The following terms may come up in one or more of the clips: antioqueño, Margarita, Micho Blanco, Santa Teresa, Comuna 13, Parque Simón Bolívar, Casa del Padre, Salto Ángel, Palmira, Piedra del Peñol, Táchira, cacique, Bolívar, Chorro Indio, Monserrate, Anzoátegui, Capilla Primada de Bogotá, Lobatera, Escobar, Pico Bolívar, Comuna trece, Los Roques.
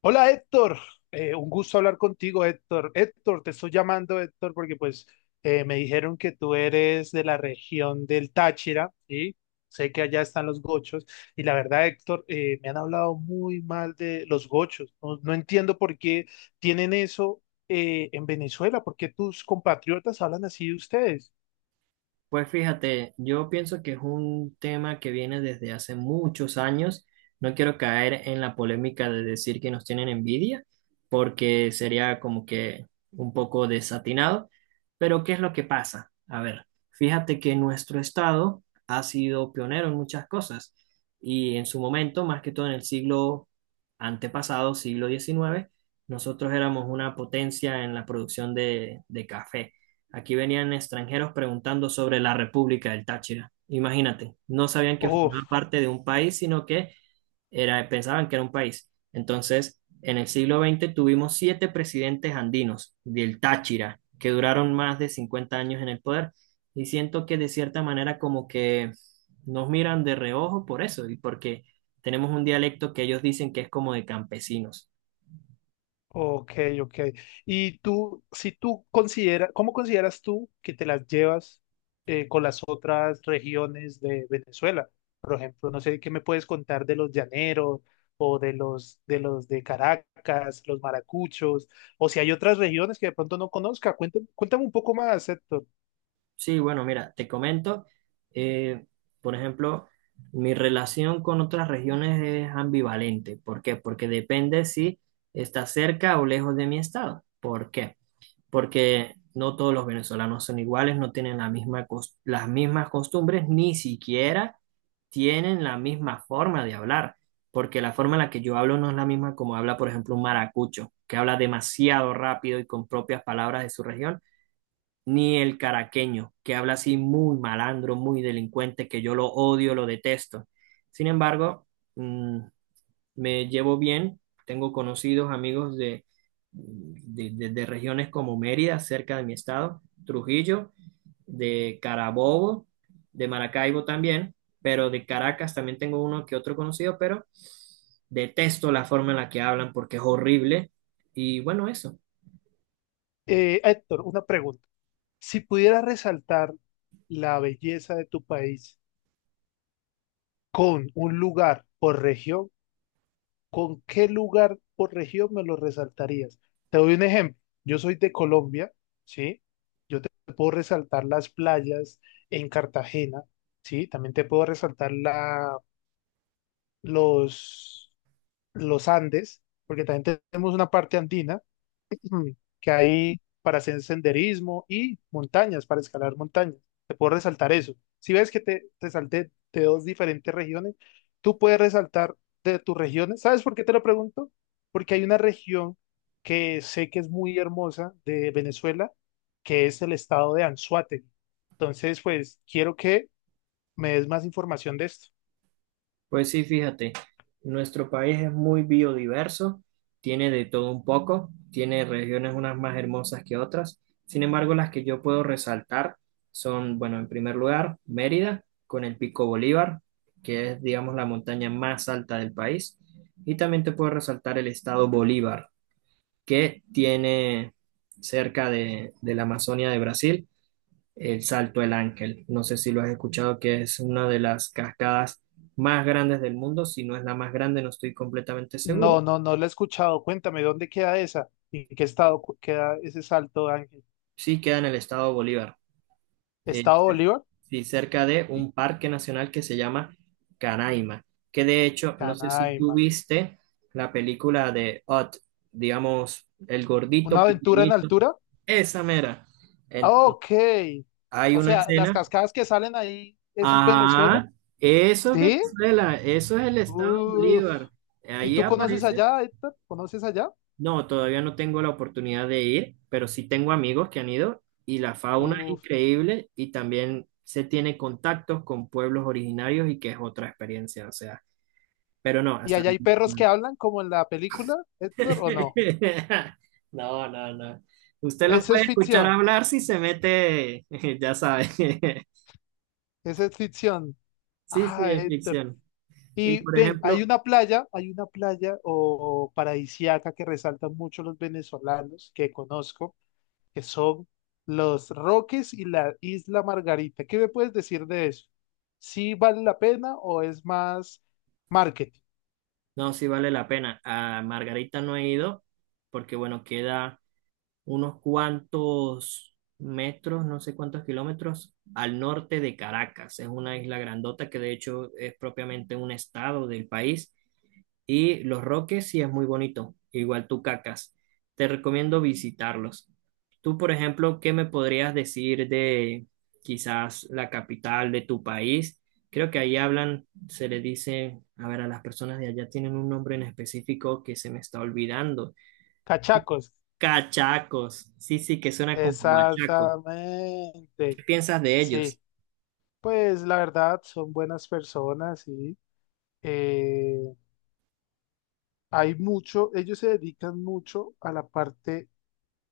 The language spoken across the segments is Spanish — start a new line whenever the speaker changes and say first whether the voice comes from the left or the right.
left: Hola Héctor. Un gusto hablar contigo Héctor. Héctor, te estoy llamando Héctor porque pues me dijeron que tú eres de la región del Táchira y sé que allá están los gochos y la verdad Héctor, me han hablado muy mal de los gochos. No entiendo por qué tienen eso en Venezuela, por qué tus compatriotas hablan así de ustedes.
right: Pues fíjate, yo pienso que es un tema que viene desde hace muchos años. No quiero caer en la polémica de decir que nos tienen envidia, porque sería como que un poco desatinado. Pero ¿qué es lo que pasa? A ver, fíjate que nuestro estado ha sido pionero en muchas cosas y, en su momento, más que todo en el siglo antepasado, siglo XIX, nosotros éramos una potencia en la producción de café. Aquí venían extranjeros preguntando sobre la República del Táchira. Imagínate, no sabían que
left: Oh.
right: formaba parte de un país, sino que era, pensaban que era un país. Entonces, en el siglo XX tuvimos siete presidentes andinos del Táchira, que duraron más de 50 años en el poder. Y siento que de cierta manera como que nos miran de reojo por eso, y porque tenemos un dialecto que ellos dicen que es como de campesinos.
left: Ok, ok. Y tú, si tú consideras, ¿cómo consideras tú que te las llevas con las otras regiones de Venezuela? Por ejemplo, no sé, ¿qué me puedes contar de los llaneros o de los de Caracas, los maracuchos, o si hay otras regiones que de pronto no conozca? Cuéntame, cuéntame un poco más, Héctor.
right: Sí, bueno, mira, te comento, eh, por ejemplo, mi relación con otras regiones es ambivalente. ¿Por qué? Porque depende si está cerca o lejos de mi estado. ¿Por qué? Porque no todos los venezolanos son iguales, no tienen la misma las mismas costumbres, ni siquiera tienen la misma forma de hablar, porque la forma en la que yo hablo no es la misma como habla, por ejemplo, un maracucho, que habla demasiado rápido y con propias palabras de su región, ni el caraqueño, que habla así muy malandro, muy delincuente, que yo lo odio, lo detesto. Sin embargo, mm, me llevo bien, tengo conocidos, amigos de, de regiones como Mérida, cerca de mi estado, Trujillo, de Carabobo, de Maracaibo también, pero de Caracas también tengo uno que otro conocido, pero detesto la forma en la que hablan porque es horrible. Y bueno, eso.
left: Héctor, una pregunta. Si pudieras resaltar la belleza de tu país con un lugar por región, ¿con qué lugar por región me lo resaltarías? Te doy un ejemplo. Yo soy de Colombia, ¿sí? Yo te puedo resaltar las playas en Cartagena, ¿sí? También te puedo resaltar los, los Andes, porque también tenemos una parte andina, que hay para hacer senderismo y montañas, para escalar montañas. Te puedo resaltar eso. Si ves que te salté de dos diferentes regiones, tú puedes resaltar de tus regiones. ¿Sabes por qué te lo pregunto? Porque hay una región que sé que es muy hermosa de Venezuela, que es el estado de Anzoátegui. Entonces, pues quiero que me des más información de esto.
right: Pues sí, fíjate, nuestro país es muy biodiverso, tiene de todo un poco, tiene regiones unas más hermosas que otras. Sin embargo, las que yo puedo resaltar son, bueno, en primer lugar, Mérida, con el Pico Bolívar, que es, digamos, la montaña más alta del país. Y también te puedo resaltar el estado Bolívar, que tiene, cerca de la Amazonia de Brasil, el Salto del Ángel. No sé si lo has escuchado, que es una de las cascadas más grandes del mundo. Si no es la más grande, no estoy completamente
left: No,
right: seguro.
left: no, no la he escuchado. Cuéntame, ¿dónde queda esa? ¿Y ¿En qué estado queda ese Salto Ángel?
right: Sí, queda en el estado de Bolívar, eh,
left: ¿Estado
right: cer-
left: Bolívar?
right: sí, cerca de
left: ¿Y
right: un parque nacional que se llama Canaima, que de hecho, no sé si tú
left: Canaima?
right: viste la película de Ott, digamos, el
left: ¿Una
right: gordito
left: aventura en
right: pequeñito,
left: altura?
right: esa mera.
left: Ah,
right: Entonces,
left: ok.
right: hay
left: O
right: una
left: sea, las
right: escena.
left: cascadas que salen ahí, ¿eso es Venezuela?
right: Ah, eso es
left: ¿Sí?
right: Venezuela, eso es el estado
left: Uf.
right: Bolívar.
left: ¿Y
right: Ahí
left: tú conoces
right: aparece.
left: allá, Héctor? ¿Conoces allá?
right: No, todavía no tengo la oportunidad de ir, pero sí tengo amigos que han ido y la fauna es
left: Uf.
right: increíble y también se tiene contactos con pueblos originarios y que es otra experiencia, o sea, pero no,
left: ¿Y
right: hasta...
left: allá hay perros que hablan como en la película, Héctor, o no?
right: No, no, no, no. Usted los
left: Eso es
right: puede escuchar
left: ficción.
right: hablar si se mete, ya sabe.
left: Eso es ficción.
right: Sí, sí,
left: Ah,
right: es
left: Héctor.
right: ficción. Y
left: Y
right: por
left: ven,
right: ejemplo,
left: hay una playa o paradisíaca que resaltan mucho los venezolanos que conozco. Que son los Roques y la Isla Margarita. ¿Qué me puedes decir de eso? ¿Sí vale la pena o es más marketing?
right: no, sí vale la pena. A Margarita no he ido porque, bueno, queda unos cuantos metros, no sé cuántos kilómetros, al norte de Caracas. Es una isla grandota que de hecho es propiamente un estado del país, y Los Roques sí es muy bonito, igual Tucacas. Te recomiendo visitarlos. Tú, por ejemplo, ¿qué me podrías decir de quizás la capital de tu país? Creo que ahí hablan, se le dice, a ver, a las personas de allá tienen un nombre en específico que se me está olvidando.
left: Cachacos.
right: Cachacos. Sí, sí, que suena como bachaco.
left: Exactamente.
right: ¿Qué piensas de ellos?
left: Sí, pues la verdad son buenas personas y eh, hay mucho, ellos se dedican mucho a la parte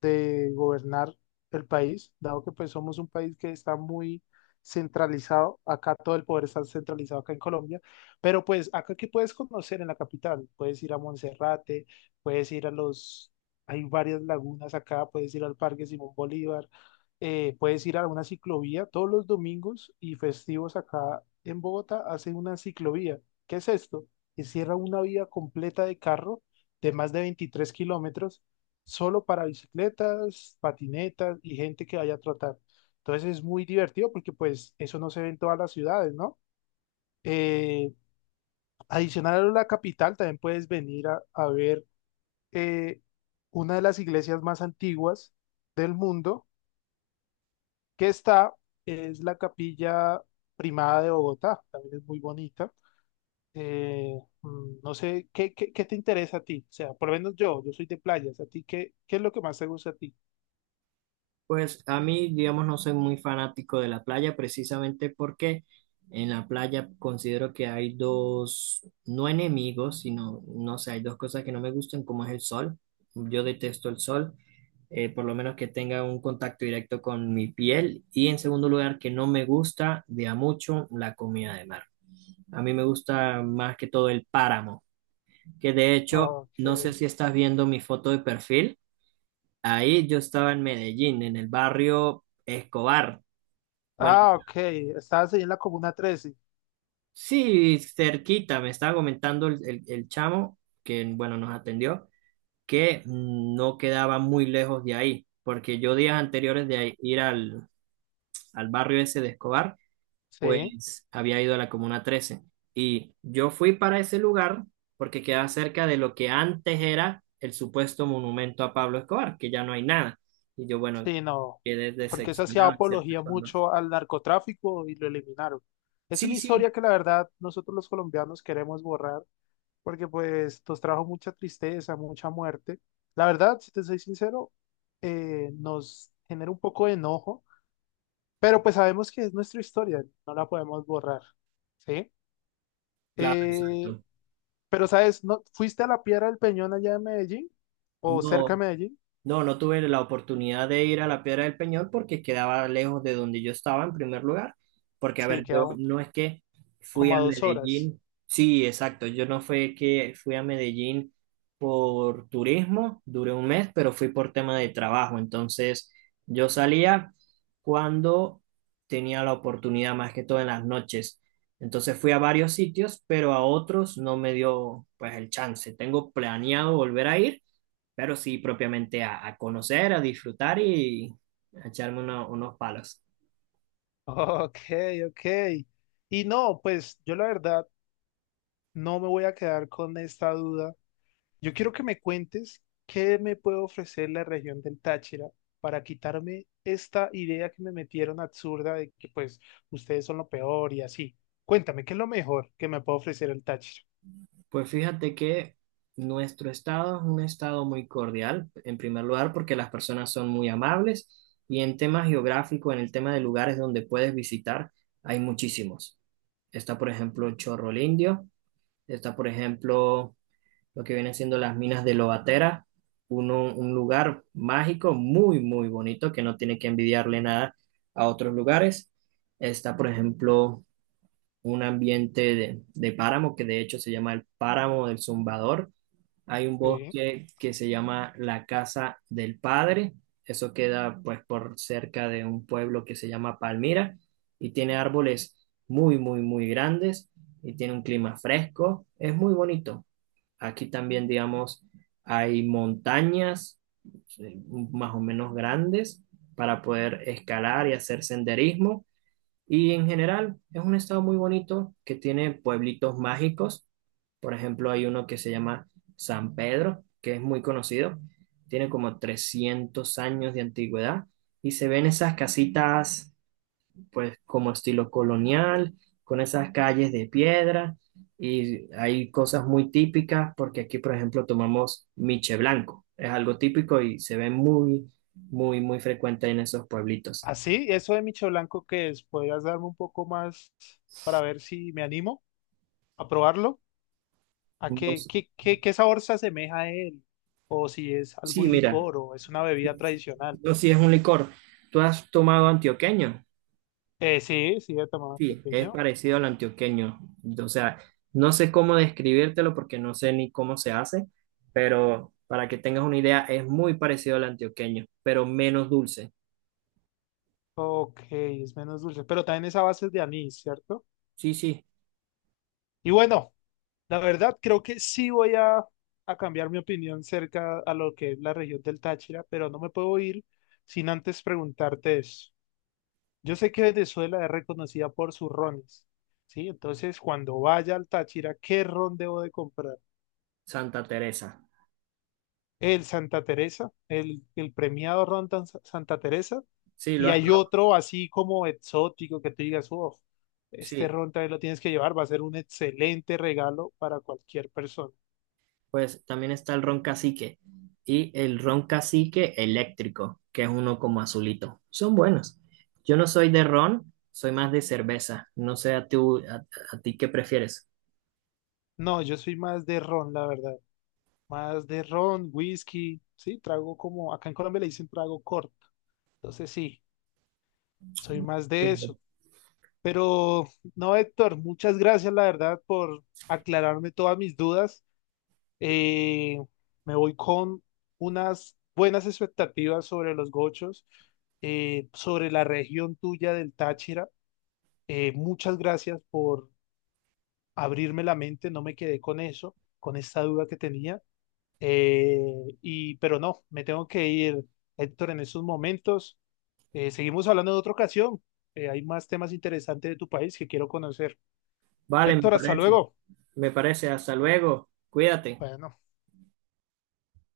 left: de gobernar el país, dado que pues somos un país que está muy centralizado, acá todo el poder está centralizado acá en Colombia, pero pues acá que puedes conocer en la capital, puedes ir a Monserrate, puedes ir a hay varias lagunas acá, puedes ir al Parque Simón Bolívar, puedes ir a una ciclovía, todos los domingos y festivos acá en Bogotá hacen una ciclovía. ¿Qué es esto? Que cierra una vía completa de carro de más de 23 km solo para bicicletas, patinetas y gente que vaya a trotar. Entonces es muy divertido porque pues eso no se ve en todas las ciudades, ¿no? Eh, Adicional a la capital, también puedes venir a ver eh, una de las iglesias más antiguas del mundo que es la Capilla Primada de Bogotá, también es muy bonita. Eh, no sé, qué te interesa a ti? O sea, por lo menos yo soy de playas, ¿a ti qué es lo que más te gusta a ti?
right: Pues a mí, digamos, no soy muy fanático de la playa, precisamente porque en la playa considero que hay dos, no enemigos, sino, no sé, hay dos cosas que no me gustan, como es el sol. Yo detesto el sol, por lo menos que tenga un contacto directo con mi piel. Y en segundo lugar, que no me gusta de a mucho la comida de mar. A mí me gusta más que todo el páramo, que de hecho, no sé
left: Ok.
right: si estás viendo mi foto de perfil. Ahí yo estaba en Medellín, en el barrio Escobar. Bueno,
left: Ah, ok. Estabas ahí en la Comuna 13.
right: sí, cerquita, me estaba comentando el chamo que, bueno, nos atendió, que no quedaba muy lejos de ahí, porque yo días anteriores de ir al, al barrio ese de Escobar,
left: Sí,
right: pues había ido a la Comuna trece. Y yo fui para ese lugar porque quedaba cerca de lo que antes era el supuesto monumento a Pablo Escobar, que ya no hay nada. Y yo, bueno,
left: sí, no.
right: quedé
left: Porque eso hacía
right: decepcionado en cierta
left: apología
right: forma.
left: mucho al narcotráfico y lo eliminaron. Es una
right: Sí, sí,
left: historia que la verdad nosotros los colombianos queremos borrar porque pues nos trajo mucha tristeza, mucha muerte. La verdad, si te soy sincero, nos genera un poco de enojo, pero pues sabemos que es nuestra historia, no la podemos borrar. ¿Sí?
right: claro,
left: Eh,
right: exacto.
left: pero sabes, ¿no, fuiste a la Piedra del Peñón allá en Medellín o cerca de
right: No,
left: Medellín?
right: no, no tuve la oportunidad de ir a la Piedra del Peñol porque quedaba lejos de donde yo estaba en primer lugar. Porque, a
left: Sí,
right: ver, yo
left: quedan
right: no es que fui
left: como
right: a
left: a dos horas.
right: Medellín. Sí, exacto. Yo no fue que fui a Medellín por turismo, duré un mes, pero fui por tema de trabajo. Entonces, yo salía cuando tenía la oportunidad, más que todo en las noches. Entonces fui a varios sitios, pero a otros no me dio pues el chance. Tengo planeado volver a ir, pero sí propiamente a conocer, a disfrutar y a echarme unos palos.
left: Ok, ok. Y no, pues yo la verdad no me voy a quedar con esta duda. Yo quiero que me cuentes qué me puede ofrecer la región del Táchira para quitarme esta idea que me metieron absurda de que pues ustedes son lo peor y así. Cuéntame, ¿qué es lo mejor que me puede ofrecer el Táchira?
right: Pues fíjate que nuestro estado es un estado muy cordial, en primer lugar, porque las personas son muy amables, y en tema geográfico, en el tema de lugares donde puedes visitar, hay muchísimos. Está, por ejemplo, Chorro Indio, está, por ejemplo, lo que vienen siendo las minas de Lobatera, un lugar mágico muy, muy bonito que no tiene que envidiarle nada a otros lugares. Está, por ejemplo, un ambiente de páramo que de hecho se llama el Páramo del Zumbador. Hay un
left: Sí.
right: bosque que se llama la Casa del Padre. Eso queda pues por cerca de un pueblo que se llama Palmira y tiene árboles muy, muy, muy grandes y tiene un clima fresco. Es muy bonito. Aquí también, digamos, hay montañas eh, más o menos grandes para poder escalar y hacer senderismo. Y en general es un estado muy bonito que tiene pueblitos mágicos. Por ejemplo, hay uno que se llama San Pedro, que es muy conocido. Tiene como 300 años de antigüedad y se ven esas casitas pues como estilo colonial, con esas calles de piedra, y hay cosas muy típicas porque aquí, por ejemplo, tomamos miche blanco. Es algo típico y se ve muy, muy, muy frecuente en esos pueblitos.
left: Así, eso de Micho Blanco, ¿qué es? ¿Podrías darme un poco más para ver si me animo a probarlo? ¿A
right: No sé...
left: qué sabor se asemeja a él? O si es
right: Sí,
left: algún
right: mira,
left: licor o es una bebida tradicional.
right: no, sí es un licor. ¿Tú has tomado antioqueño?
left: Sí, sí, de tamaño
right: Sí, es
left: pequeño.
right: parecido al antioqueño. O sea, no sé cómo describírtelo porque no sé ni cómo se hace, pero para que tengas una idea, es muy parecido al antioqueño, pero menos dulce.
left: Ok, es menos dulce, pero también es a base de anís, ¿cierto?
right: Sí, sí,
left: Y bueno, la verdad creo que sí a cambiar mi opinión cerca a lo que es la región del Táchira, pero no me puedo ir sin antes preguntarte eso. Yo sé que Venezuela es reconocida por sus rones, ¿sí? Entonces, cuando vaya al Táchira, ¿qué ron debo de comprar?
right: Santa Teresa.
left: El Santa Teresa, el premiado Ron Santa Teresa,
right: Sí, lo
left: y
right: has
left: hay
right: probado.
left: otro así como exótico que tú digas, uff, este
right: Sí,
left: ron también lo tienes que llevar, va a ser un excelente regalo para cualquier persona.
right: pues también está el ron cacique y el ron cacique eléctrico, que es uno como azulito. Son buenos. Yo no soy de ron, soy más de cerveza. No sé a tú, a ti qué prefieres.
left: No, yo soy más de ron, la verdad, más de ron, whisky, sí, trago como, acá en Colombia le dicen trago corto, entonces sí, soy más de
right: Bien.
left: eso. Pero no, Héctor, muchas gracias, la verdad, por aclararme todas mis dudas. Eh, me voy con unas buenas expectativas sobre los gochos, sobre la región tuya del Táchira. Muchas gracias por abrirme la mente, no me quedé con eso, con esta duda que tenía. Eh, y, pero no, me tengo que ir, Héctor, en estos momentos. Seguimos hablando en otra ocasión. Hay más temas interesantes de tu país que quiero conocer.
right: Vale, me
left: Héctor, hasta
right: parece.
left: luego.
right: Me parece. Hasta luego. Cuídate.
left: Bueno.